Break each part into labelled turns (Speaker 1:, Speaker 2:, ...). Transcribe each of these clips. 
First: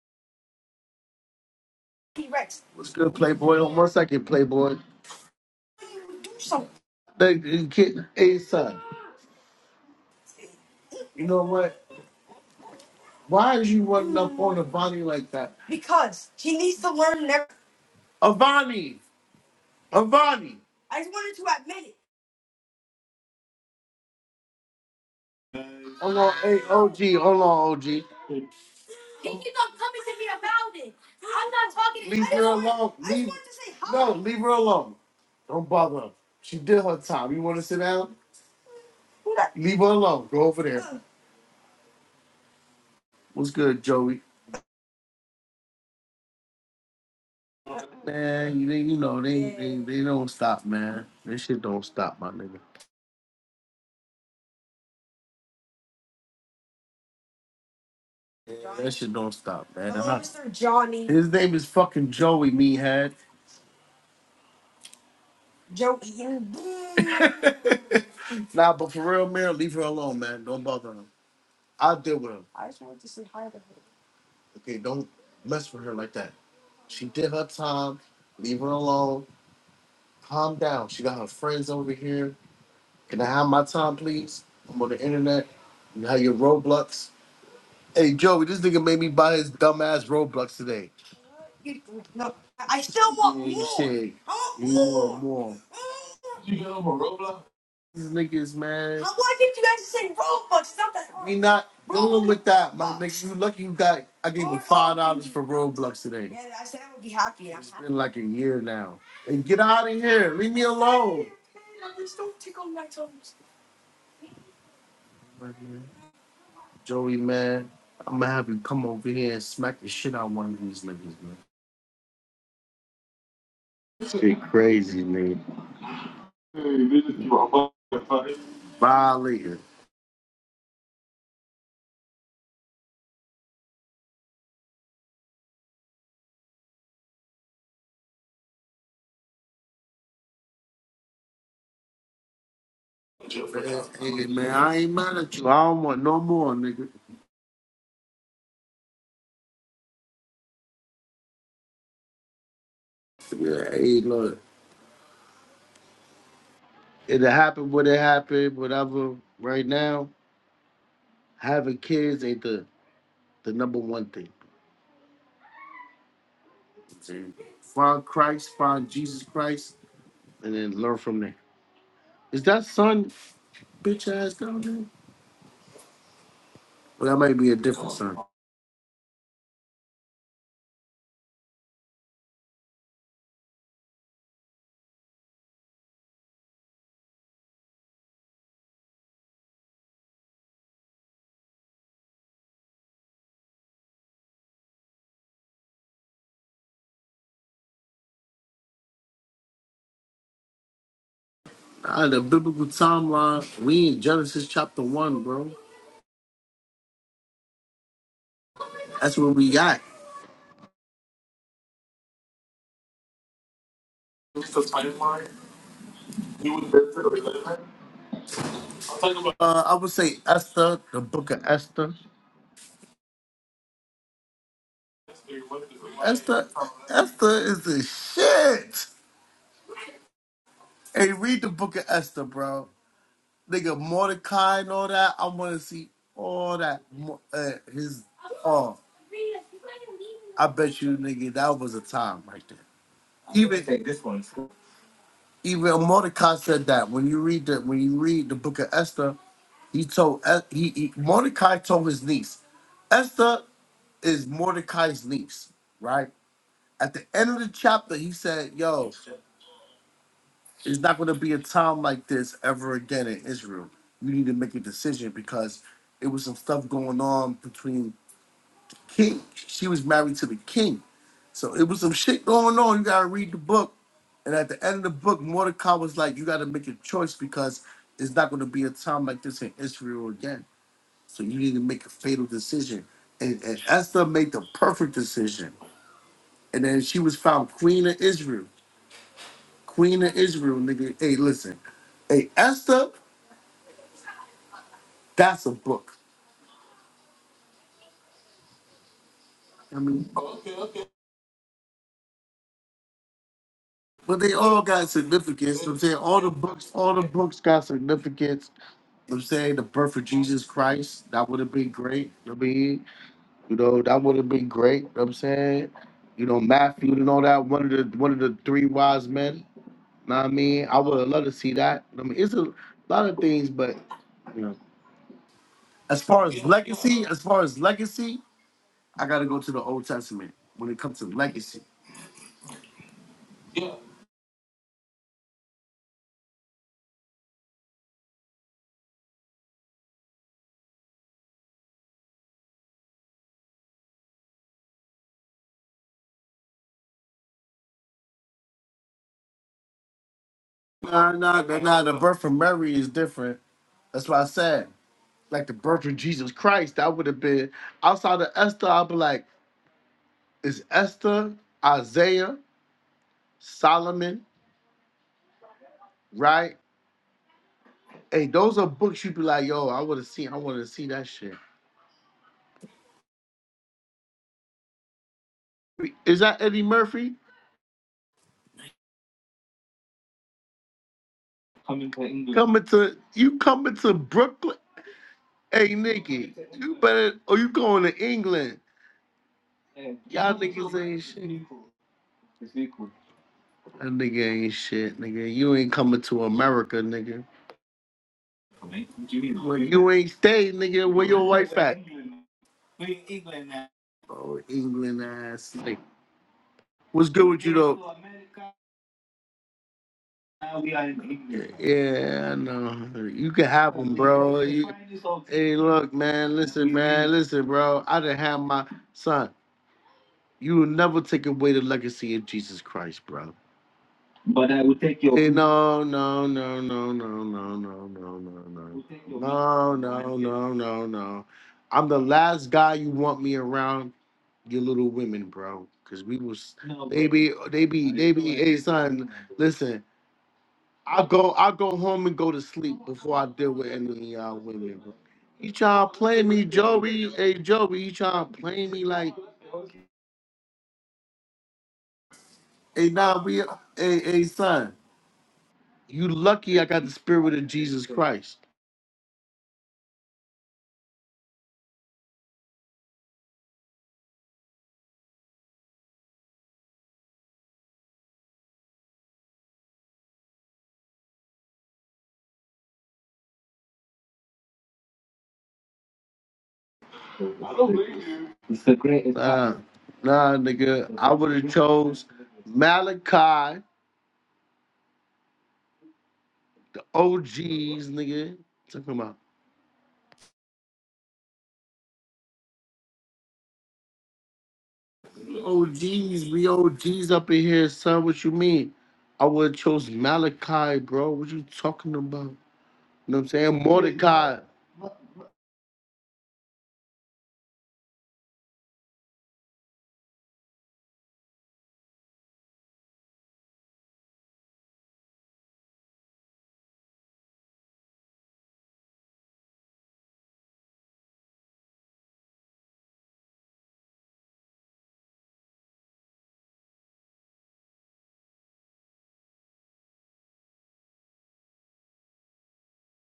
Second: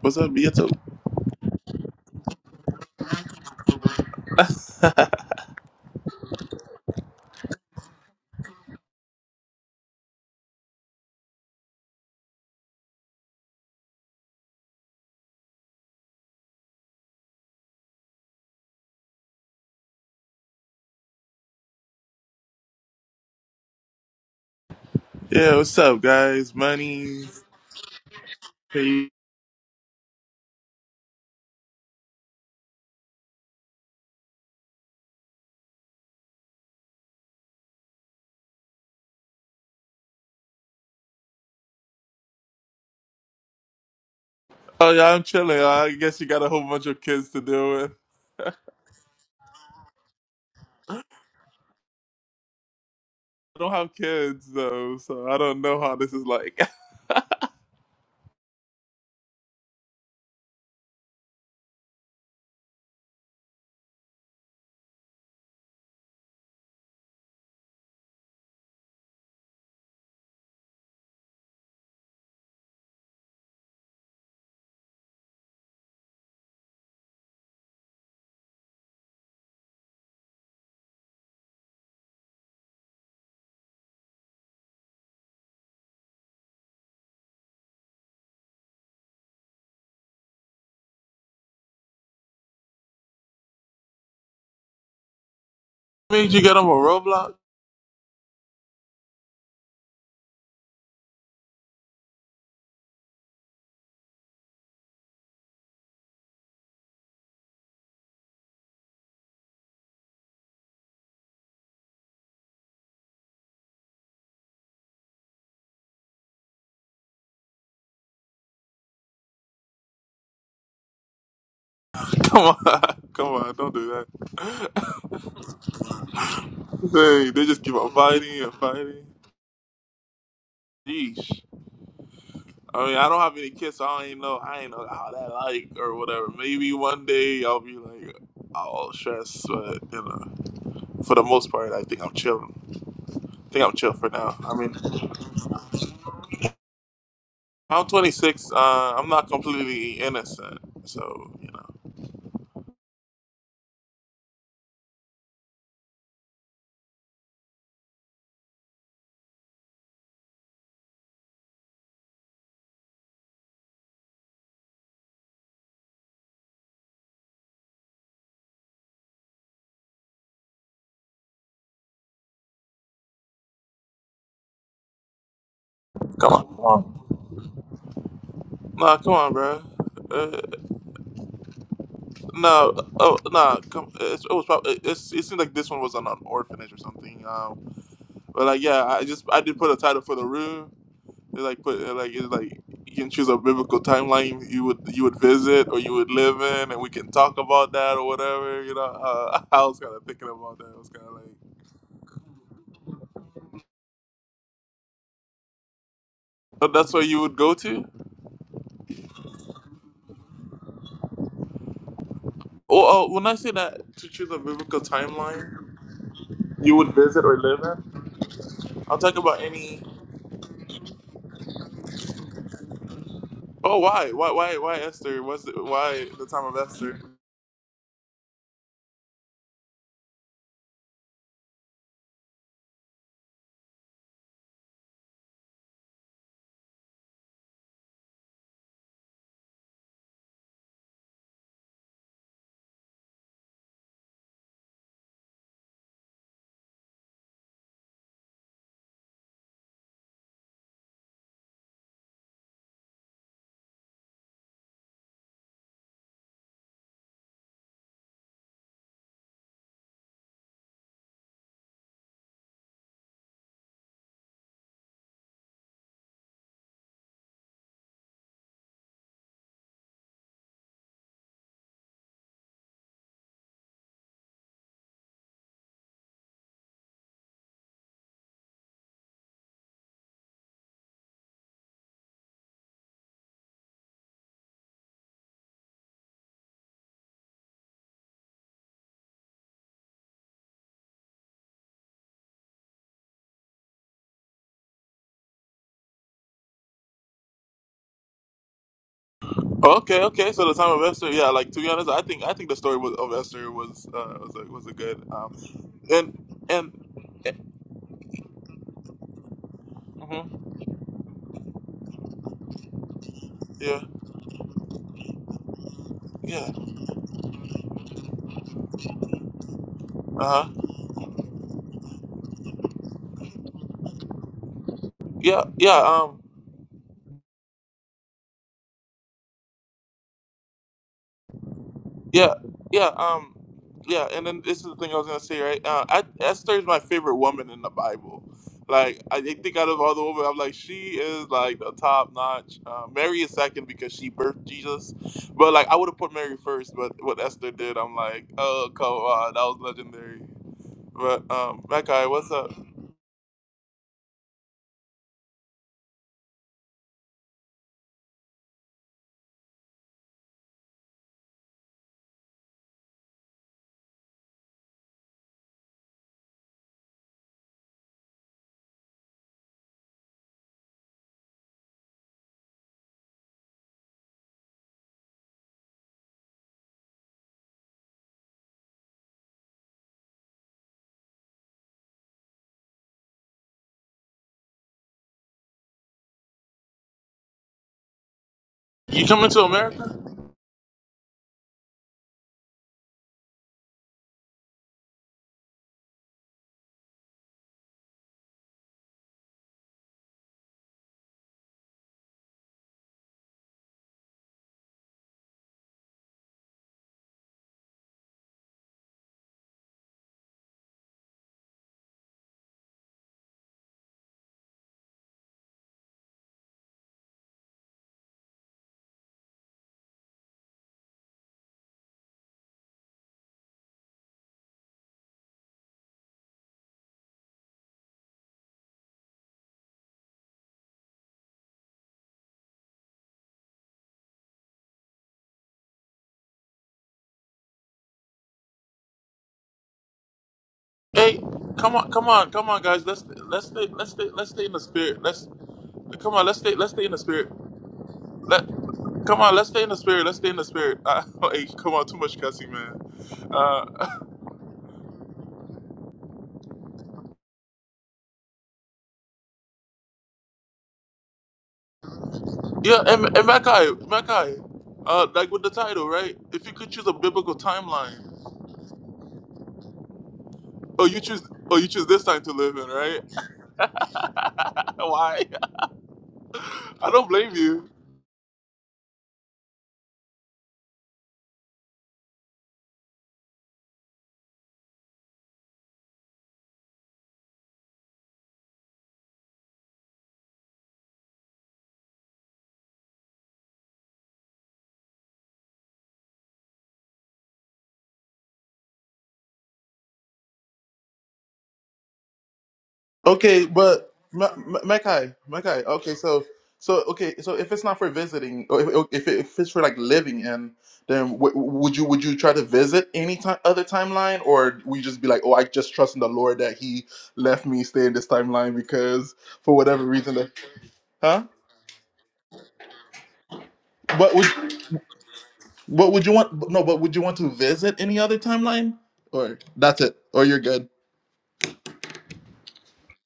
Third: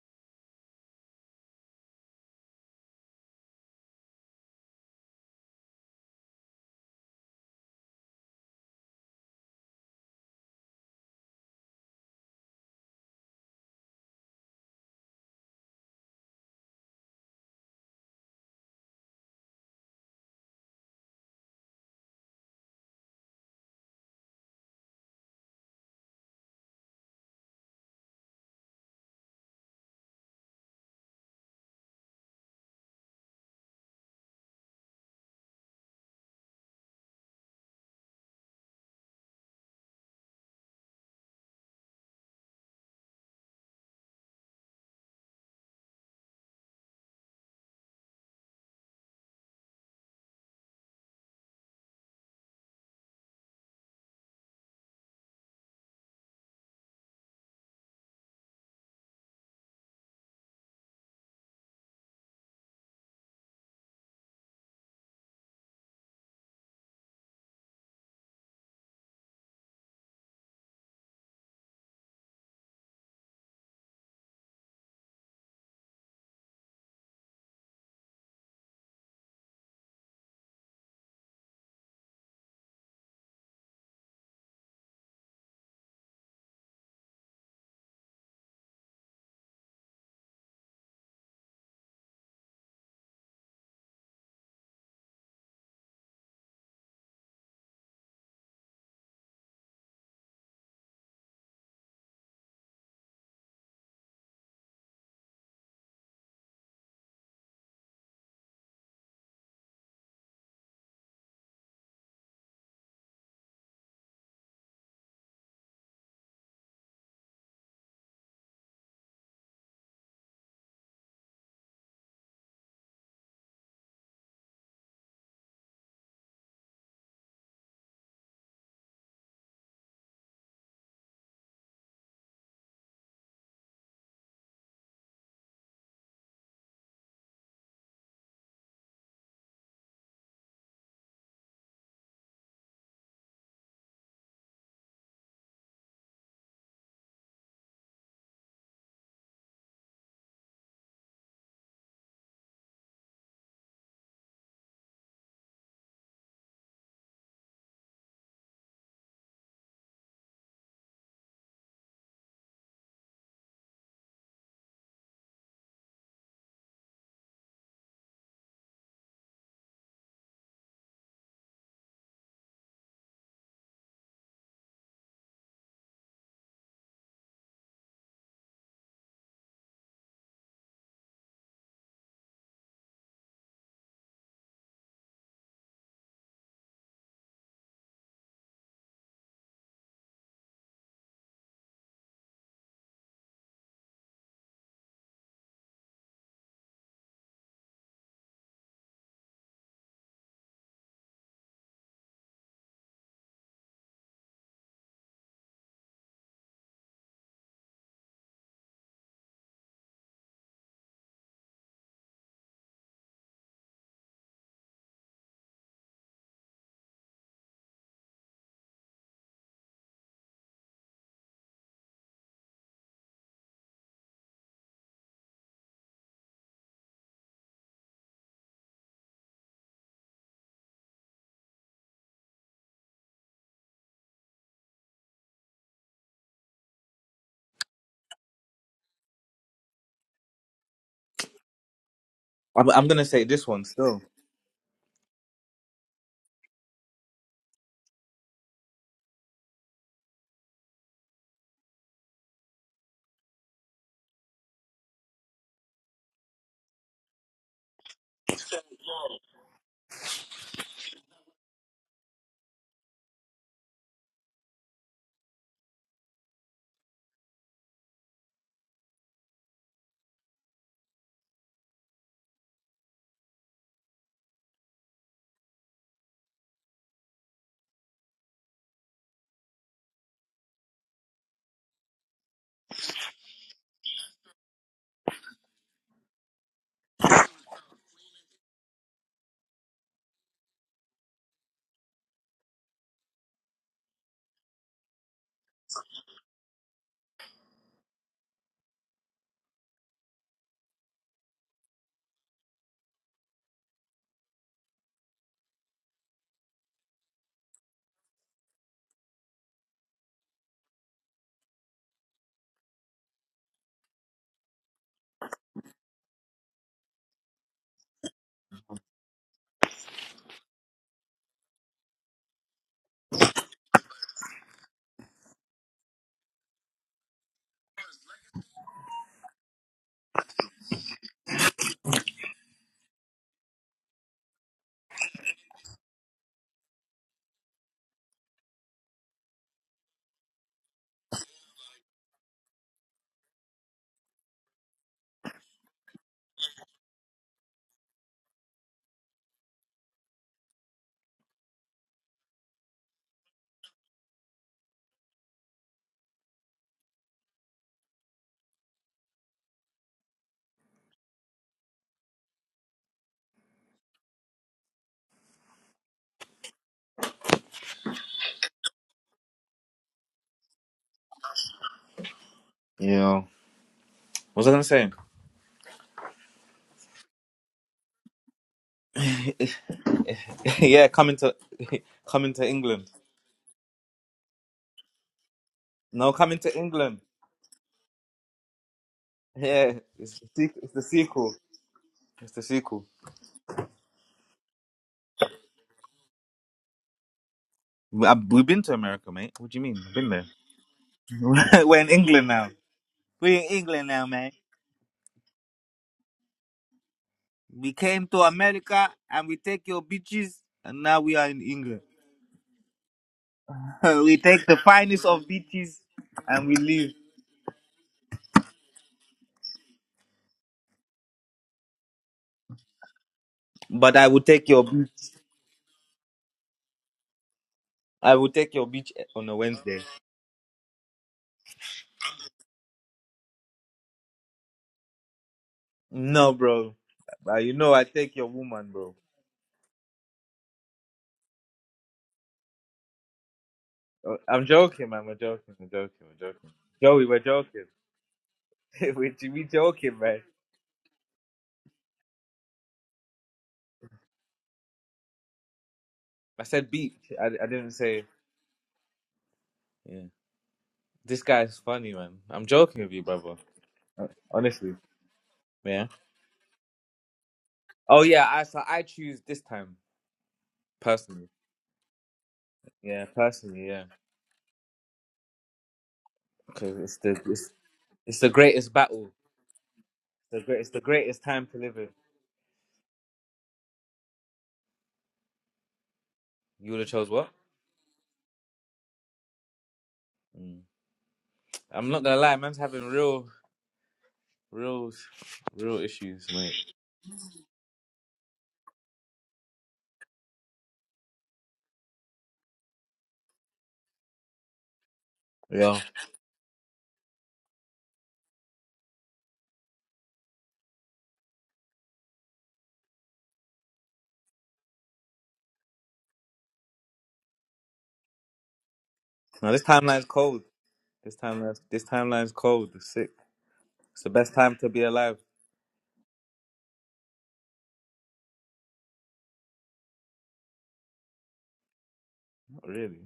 Speaker 1: What's up, Beato?
Speaker 2: T-Rex. What's good, Playboy? On one second, Playboy. Do something. They, you kidding? Hey, son. You know what? Why is you running up on Avani like that? Because he needs to learn never. Avani! Avani! I just wanted to admit it.
Speaker 1: Yeah, what's up,
Speaker 2: Hold on,
Speaker 1: guys?
Speaker 2: hey, OG.
Speaker 1: Money.
Speaker 2: Hold on, OG. Tell
Speaker 1: Hey.
Speaker 2: me to be about it. I'm not talking to you. Leave I just her wanted, alone. I just Leave. wanted to say hi. No, leave her alone. Don't bother her. She did her time. You want to sit down? Who that? Leave her alone. Go over there. Uh, What's good, Joey?
Speaker 1: Oh yeah, I'm chilling. I guess you got a whole bunch of kids to deal with.
Speaker 2: Man, they, you know they, they they don't stop, man. This shit don't stop, my nigga.
Speaker 1: I don't have kids though, so I don't know how this is like.
Speaker 2: That shit don't stop, man. Hello, I'm not- Mister Johnny. His name is fucking Joey Meathead. Joey. nah, but for real, man, leave her alone, man. Don't bother him. I'll deal with him. I just wanted to say hi to her. Okay, don't mess with her like that. She did her time. Leave her alone. Calm down. She got her friends over here. Can I have my time, please? I'm on the internet. You have your Roblox. Hey Joey, this nigga made me buy his dumbass Roblox today. I still want Yeah, more. said I want more, more. more.
Speaker 1: Made you get
Speaker 2: You
Speaker 1: them a
Speaker 2: know
Speaker 1: Roblox?
Speaker 2: these niggas, man. How why did you guys just say Robux? It's not that hard. We not dealing with that, my nigga. You lucky you got. I gave him five dollars for Roblox today. Yeah, I said I would be happy. I'm It's happy. been like a year now. And get out of here. Leave me alone. Just don't tickle my toes. Right, man. Joey, man, I'm gonna have you come over here and smack the shit out of one of these niggas, man.
Speaker 1: Come on, come on, don't do
Speaker 2: Shit
Speaker 1: that.
Speaker 2: crazy, nigga.
Speaker 1: hey, they just keep on fighting and fighting.
Speaker 2: Violator.
Speaker 1: Yeesh. I mean, I don't have any kids, so I don't even know. I ain't know how that like or whatever. Maybe one day I'll be like all stressed, but you know, for the most part, I think I'm chilling. I think I'm
Speaker 2: Man,
Speaker 1: chill for
Speaker 2: hey,
Speaker 1: now.
Speaker 2: man,
Speaker 1: I mean.
Speaker 2: I ain't mad at you. I don't want no more, nigga.
Speaker 1: I'm 26. Uh, I'm not completely innocent. So, you know,
Speaker 2: Yeah, hey, look. It happened what it happened, whatever. Right now, having kids ain't the, the number one thing. See? Find Christ, find Jesus Christ, and then learn from there. Is that son bitch ass down there?
Speaker 1: come on. Come on.
Speaker 2: Well, that might be a different son.
Speaker 1: Nah, come on, bro. Uh, no, oh, nah. Come, it's, it was probably. It's, it seemed like this one was on an orphanage or something. Um, but like, yeah, I just I did put a title for the room. It like put it like it's like you can choose a biblical timeline you would you would visit or you would live in, and we can talk about that or whatever. You know, uh, I was kind of thinking about that. It was kind of like,
Speaker 2: Out of the biblical timeline, we in Genesis chapter one, bro.
Speaker 1: but that's where you would go to.
Speaker 2: That's what we got.
Speaker 1: Oh, oh! when I say that to choose a biblical timeline you would visit or live in, I'll talk about
Speaker 2: Uh, I
Speaker 1: any.
Speaker 2: would say Esther, the book of Esther.
Speaker 1: Oh, why, why, why, why Esther? What's the, why the time
Speaker 2: Esther,
Speaker 1: of Esther?
Speaker 2: Esther is the shit. Hey, read the book of Esther, bro. Nigga, Mordecai and all that. I want to see all that. Mo- Uh, his, oh, I bet you, nigga, that was a time right there.
Speaker 3: I'm, I'm gonna say this one
Speaker 2: Even,
Speaker 3: still.
Speaker 2: even Mordecai said that when you read the when you read the book of Esther, he told Es- he, he Mordecai told his niece, Esther is Mordecai's niece, right? At the end of the chapter, he said, Yo, it's not going to be a time like this ever again in Israel. You need to make a decision because it was some stuff going on between king. She was married to the king. So it was some shit going on. You got to read the book. And at the end of the book, Mordecai was like, You got to make a choice because it's not going to be a time like this in Israel again. So you need to make a fatal decision. And, and Esther made the perfect decision. And then she was found queen of Israel. Queen of Israel, nigga. Hey, listen. Hey, Esther, that's a book. I
Speaker 1: Okay,
Speaker 2: mean,
Speaker 1: okay. So the time of Esther, yeah. Like to be honest, I think I think the story was, of Esther was uh,
Speaker 2: but
Speaker 1: was
Speaker 2: they
Speaker 1: a,
Speaker 2: all
Speaker 1: was a
Speaker 2: got
Speaker 1: good um
Speaker 2: significance. You know what I'm saying all the
Speaker 1: and
Speaker 2: books, all the
Speaker 1: and eh,
Speaker 2: books got significance. You know what I'm saying the birth of
Speaker 1: mhm,
Speaker 2: Jesus Christ, that would have been great. You know what I mean, you
Speaker 1: yeah
Speaker 2: know, that would have been great. You know what I'm saying, you know,
Speaker 1: yeah
Speaker 2: Matthew and all that. One of the one of the three wise men. Know what I
Speaker 1: uh huh
Speaker 2: mean, I would have loved to see that. I mean, it's a lot of things, but you know,
Speaker 1: yeah yeah
Speaker 2: as
Speaker 1: um.
Speaker 2: far as legacy, as far as legacy. I gotta go to the Old Testament when it comes to legacy.
Speaker 1: Yeah, yeah, um,
Speaker 2: Yeah.
Speaker 1: yeah. And then this is the thing I was gonna say, right? Uh, I, Esther is my favorite woman in the Bible. Like, I think out of all the women, I'm like, she is like the top notch. Uh, Mary is second because she birthed Jesus, but like, I would have put Mary first. But what Esther did, I'm like, oh come on, that was legendary.
Speaker 2: Nah,
Speaker 1: But
Speaker 2: nah, nah,
Speaker 1: um,
Speaker 2: nah. The
Speaker 1: Mackay,
Speaker 2: birth
Speaker 1: what's
Speaker 2: of
Speaker 1: up?
Speaker 2: Mary is different. That's why I said, like the birth of Jesus Christ, that would have been outside of Esther. I'd be like, it's Esther, Isaiah, Solomon, right? Hey, those are books you'd be like, yo, I would have seen, I want to see that shit.
Speaker 3: Yeah. What was I gonna say?
Speaker 2: Is that Eddie Murphy
Speaker 3: yeah, coming to coming to
Speaker 2: coming
Speaker 3: England.
Speaker 2: to you coming to Brooklyn? Hey,
Speaker 3: No,
Speaker 2: Nikki,
Speaker 3: coming to
Speaker 2: you
Speaker 3: England.
Speaker 2: better, or you going to England?
Speaker 1: You coming to
Speaker 3: Yeah,
Speaker 1: America?
Speaker 3: it's the
Speaker 2: Y'all
Speaker 3: sequel. It's
Speaker 2: niggas
Speaker 3: the
Speaker 2: ain't
Speaker 3: sequel.
Speaker 2: shit.
Speaker 3: It's the sequel.
Speaker 2: That nigga ain't shit, nigga. You ain't coming to America, nigga.
Speaker 3: We- I- We've been to America, mate. What do you
Speaker 2: When
Speaker 3: mean?
Speaker 2: you
Speaker 3: I've been
Speaker 2: ain't
Speaker 3: there.
Speaker 2: stay, nigga, where your wife at?
Speaker 3: We're in England now. We're in England now, man.
Speaker 2: Oh, England ass. Like, what's good with you
Speaker 3: We
Speaker 2: though?
Speaker 3: came to America and we take your beaches, and
Speaker 2: Yeah,
Speaker 3: now we are in England.
Speaker 2: yeah, I know. You can have them,
Speaker 3: we
Speaker 2: bro.
Speaker 3: take the
Speaker 2: You,
Speaker 3: finest of
Speaker 2: hey,
Speaker 3: beaches
Speaker 2: look, man.
Speaker 3: and we
Speaker 2: Listen,
Speaker 3: leave.
Speaker 2: man. Listen, bro. I done have my son. You will never take away the legacy of Jesus Christ, bro.
Speaker 3: But I will take your beach.
Speaker 2: Hey, food. no, no, no, no, no, no, no, no, no, I
Speaker 3: I will take your
Speaker 2: no,
Speaker 3: beach
Speaker 2: no,
Speaker 3: on a
Speaker 2: my
Speaker 3: Wednesday.
Speaker 2: no, no, no, no. I'm the last guy you want me around, your little women, bro. Cause we
Speaker 3: No,
Speaker 2: was,
Speaker 3: bro.
Speaker 2: they
Speaker 3: Uh,
Speaker 2: brother. be,
Speaker 3: you
Speaker 2: they
Speaker 3: know I
Speaker 2: be, they
Speaker 3: take
Speaker 2: be.
Speaker 3: your
Speaker 2: Hey,
Speaker 3: woman,
Speaker 2: son,
Speaker 3: bro.
Speaker 2: listen. I
Speaker 1: Hey,
Speaker 2: go, I go
Speaker 1: come on,
Speaker 2: home
Speaker 1: come
Speaker 2: and
Speaker 1: on,
Speaker 2: go to
Speaker 1: come on,
Speaker 2: sleep
Speaker 1: guys. Let's
Speaker 2: before I
Speaker 1: let's
Speaker 2: deal
Speaker 1: stay
Speaker 2: with any
Speaker 1: let's
Speaker 2: of
Speaker 1: stay
Speaker 3: Uh,
Speaker 1: let's
Speaker 2: y'all
Speaker 3: I'm
Speaker 1: stay in the
Speaker 2: women,
Speaker 3: joking,
Speaker 2: bro.
Speaker 1: spirit.
Speaker 3: man. We're
Speaker 1: Let's
Speaker 2: You
Speaker 3: joking. We're
Speaker 2: tryna
Speaker 3: joking.
Speaker 1: come
Speaker 2: play
Speaker 1: on.
Speaker 3: We're
Speaker 1: Let's
Speaker 2: me,
Speaker 3: joking.
Speaker 1: stay let's stay in the
Speaker 3: Joey,
Speaker 2: Joey?
Speaker 3: we're
Speaker 1: spirit.
Speaker 2: Hey,
Speaker 3: joking.
Speaker 2: Joey, you tryna
Speaker 1: Let,
Speaker 2: play me
Speaker 3: we
Speaker 2: like?
Speaker 1: come on,
Speaker 3: we
Speaker 1: let's stay in the
Speaker 3: joking,
Speaker 1: spirit. Let's
Speaker 3: man.
Speaker 1: stay in the spirit. Uh, hey, come on, too much cussing, man.
Speaker 2: Hey, nah, we,
Speaker 1: Uh,
Speaker 2: hey, hey, son. You
Speaker 3: I
Speaker 2: lucky I
Speaker 3: said
Speaker 2: got the
Speaker 3: beat. I,
Speaker 2: spirit of
Speaker 3: I didn't
Speaker 2: Jesus
Speaker 3: say.
Speaker 2: Christ.
Speaker 3: Yeah. This guy's funny, man. I'm
Speaker 1: yeah,
Speaker 3: joking with you,
Speaker 1: and, and
Speaker 3: brother.
Speaker 1: Mackay,
Speaker 3: Uh,
Speaker 1: Mackay,
Speaker 3: Honestly.
Speaker 1: uh, like with the title,
Speaker 3: Yeah.
Speaker 1: right? If you could choose a biblical
Speaker 3: Oh
Speaker 1: timeline,
Speaker 3: yeah. I so I choose this time
Speaker 1: oh you choose,
Speaker 3: personally.
Speaker 1: oh you choose this time to live in, right?
Speaker 3: Yeah, personally. Yeah,
Speaker 1: Why?
Speaker 3: because
Speaker 1: I
Speaker 3: it's
Speaker 1: don't
Speaker 3: the
Speaker 1: blame
Speaker 3: it's,
Speaker 1: you.
Speaker 3: it's the greatest battle.
Speaker 2: Nah, nah,
Speaker 3: The great. It's the
Speaker 2: nigga. I
Speaker 3: greatest
Speaker 2: would
Speaker 3: time
Speaker 2: have
Speaker 3: to live in.
Speaker 2: chose Malachi,
Speaker 3: You would have chose what?
Speaker 2: OGs, nigga. Talking about
Speaker 3: Mm. I'm not gonna lie, man's having real Real, real issues,
Speaker 2: OGs, we
Speaker 3: mate.
Speaker 2: OGs up in here, son. What you mean? I would have chose Malachi, bro. What you talking about? You know what I'm
Speaker 1: Okay,
Speaker 2: saying?
Speaker 1: but Ma-
Speaker 2: Mordecai.
Speaker 1: Ma- Mackay, Mackay.
Speaker 3: Yeah.
Speaker 1: Okay, so so okay, so if it's not for visiting, or if if, it, if it's for like living in, then w- would you would you try to visit any ti other timeline, or we just be like, oh, I just trust in the Lord that He left me stay in this timeline because
Speaker 3: now
Speaker 1: for
Speaker 3: this
Speaker 1: whatever
Speaker 3: timeline's
Speaker 1: reason, that,
Speaker 3: cold. This
Speaker 1: huh?
Speaker 3: timeline's this timeline's cold. It's sick. It's the
Speaker 1: But
Speaker 3: best
Speaker 1: would
Speaker 3: time to be alive.
Speaker 1: what would you want? No, but would you want to visit any other timeline, or that's it, or you're good?
Speaker 3: Not really.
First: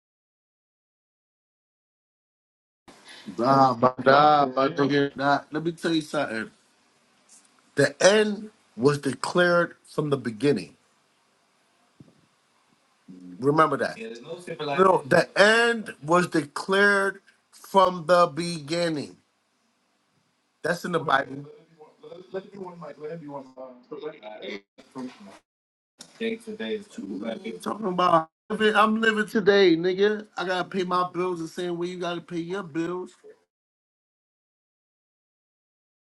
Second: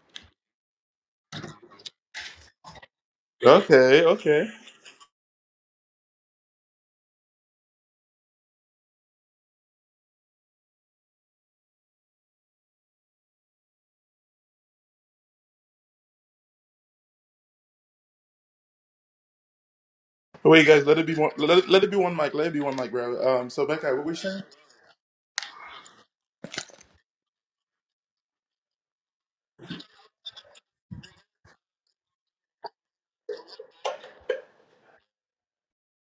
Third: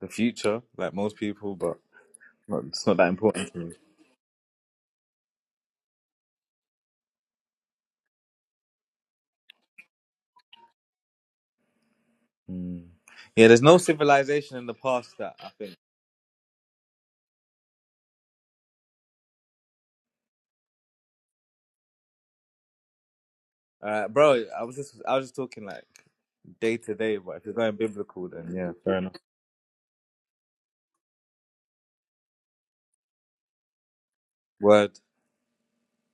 Speaker 3: The future, like most people, but not, it's not that important to me.
Speaker 2: Nah, but
Speaker 1: Okay,
Speaker 2: nah,
Speaker 1: okay.
Speaker 2: but nigga, nah. Let me tell you something. The end was declared from the beginning.
Speaker 3: Mm. Yeah, there's
Speaker 2: Remember
Speaker 3: no
Speaker 2: that.
Speaker 3: civilization in the
Speaker 2: No,
Speaker 3: past
Speaker 2: the
Speaker 3: that I think.
Speaker 2: end was declared from the beginning.
Speaker 1: Wait,
Speaker 2: That's
Speaker 1: guys,
Speaker 2: in
Speaker 1: let
Speaker 2: the
Speaker 1: it be one.
Speaker 2: Bible.
Speaker 1: Let it, let it be one mic. Let it be one mic, bro. Um, so Mackay, what
Speaker 3: Uh,
Speaker 1: were you saying?
Speaker 3: bro, I was just I was just talking like
Speaker 2: Day to day
Speaker 3: day
Speaker 2: is
Speaker 3: to
Speaker 2: too
Speaker 3: day, but if you're
Speaker 2: late.
Speaker 3: going
Speaker 2: Talking about
Speaker 3: biblical, then yeah,
Speaker 2: living-
Speaker 3: fair
Speaker 2: I'm
Speaker 3: enough.
Speaker 2: living today, nigga. I gotta pay my bills the same way you gotta pay your bills.
Speaker 3: Word,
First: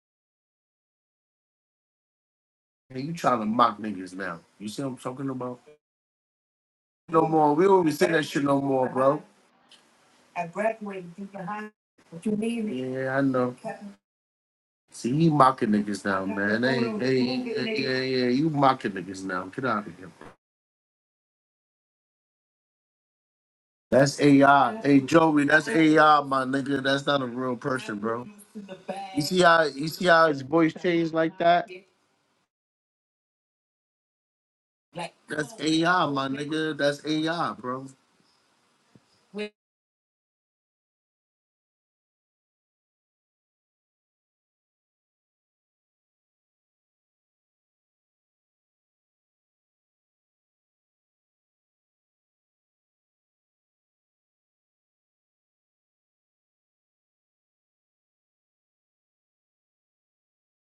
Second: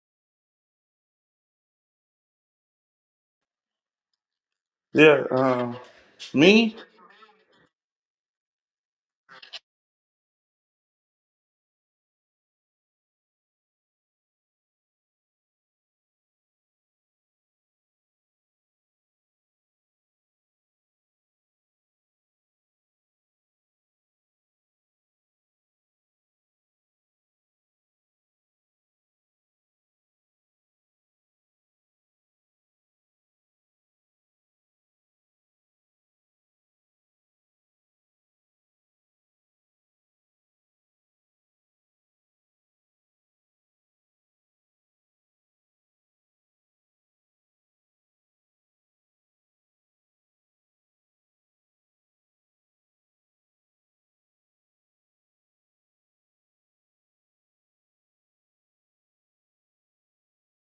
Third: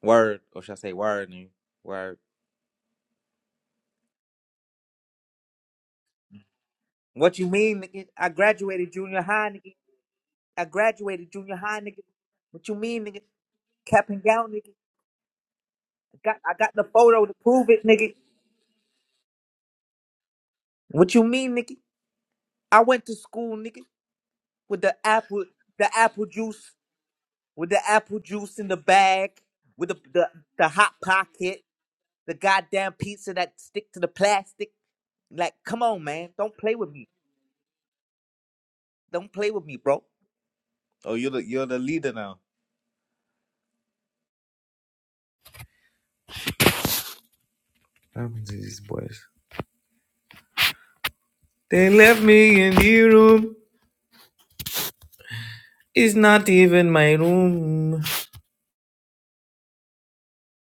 Speaker 3: word, or should I say word? Word.
Speaker 2: And you trying to mock niggas now. You see what I'm
Speaker 1: Yeah,
Speaker 2: talking about?
Speaker 1: uh, me.
Speaker 2: No
Speaker 3: What you
Speaker 2: more. We don't
Speaker 3: mean?
Speaker 2: even
Speaker 3: Nigga?
Speaker 2: say that
Speaker 3: I
Speaker 2: shit no more,
Speaker 3: graduated junior
Speaker 2: bro.
Speaker 3: high. Nigga.
Speaker 2: I
Speaker 3: I
Speaker 2: graduated from
Speaker 3: graduated junior
Speaker 2: behind.
Speaker 3: high, nigga.
Speaker 2: What you
Speaker 3: What you
Speaker 2: mean?
Speaker 3: mean,
Speaker 2: Yeah, I
Speaker 3: nigga?
Speaker 2: know.
Speaker 3: Cap and gown, nigga.
Speaker 2: See, you mocking niggas now, man. Hey, hey, hey,
Speaker 3: Nigga,
Speaker 2: yeah, yeah, you mocking niggas now. Get out of here.
Speaker 3: with nigga, nigga,
Speaker 2: That's AI.
Speaker 3: with the
Speaker 2: Hey, Joey,
Speaker 3: with
Speaker 2: that's
Speaker 3: the
Speaker 2: AI, my
Speaker 3: apples,
Speaker 2: nigga. That's not a real
Speaker 3: with the
Speaker 2: person,
Speaker 3: apple
Speaker 2: bro. You see
Speaker 3: jack,
Speaker 2: how you
Speaker 3: with the,
Speaker 2: see how
Speaker 3: the
Speaker 2: his
Speaker 3: the
Speaker 2: voice
Speaker 3: hot
Speaker 2: changed like
Speaker 3: pocket,
Speaker 2: that?
Speaker 3: the goddamn pizza that stick to the plastic.
Speaker 2: That's
Speaker 3: Like, come on,
Speaker 2: AI, my
Speaker 3: man. Don't
Speaker 2: nigga.
Speaker 3: with
Speaker 2: That's
Speaker 3: me.
Speaker 2: AI, bro.
Speaker 3: Don't play with me, bro. Oh, you're the you're the leader now. What happened to these boys? They left me in the room. It's not even my room.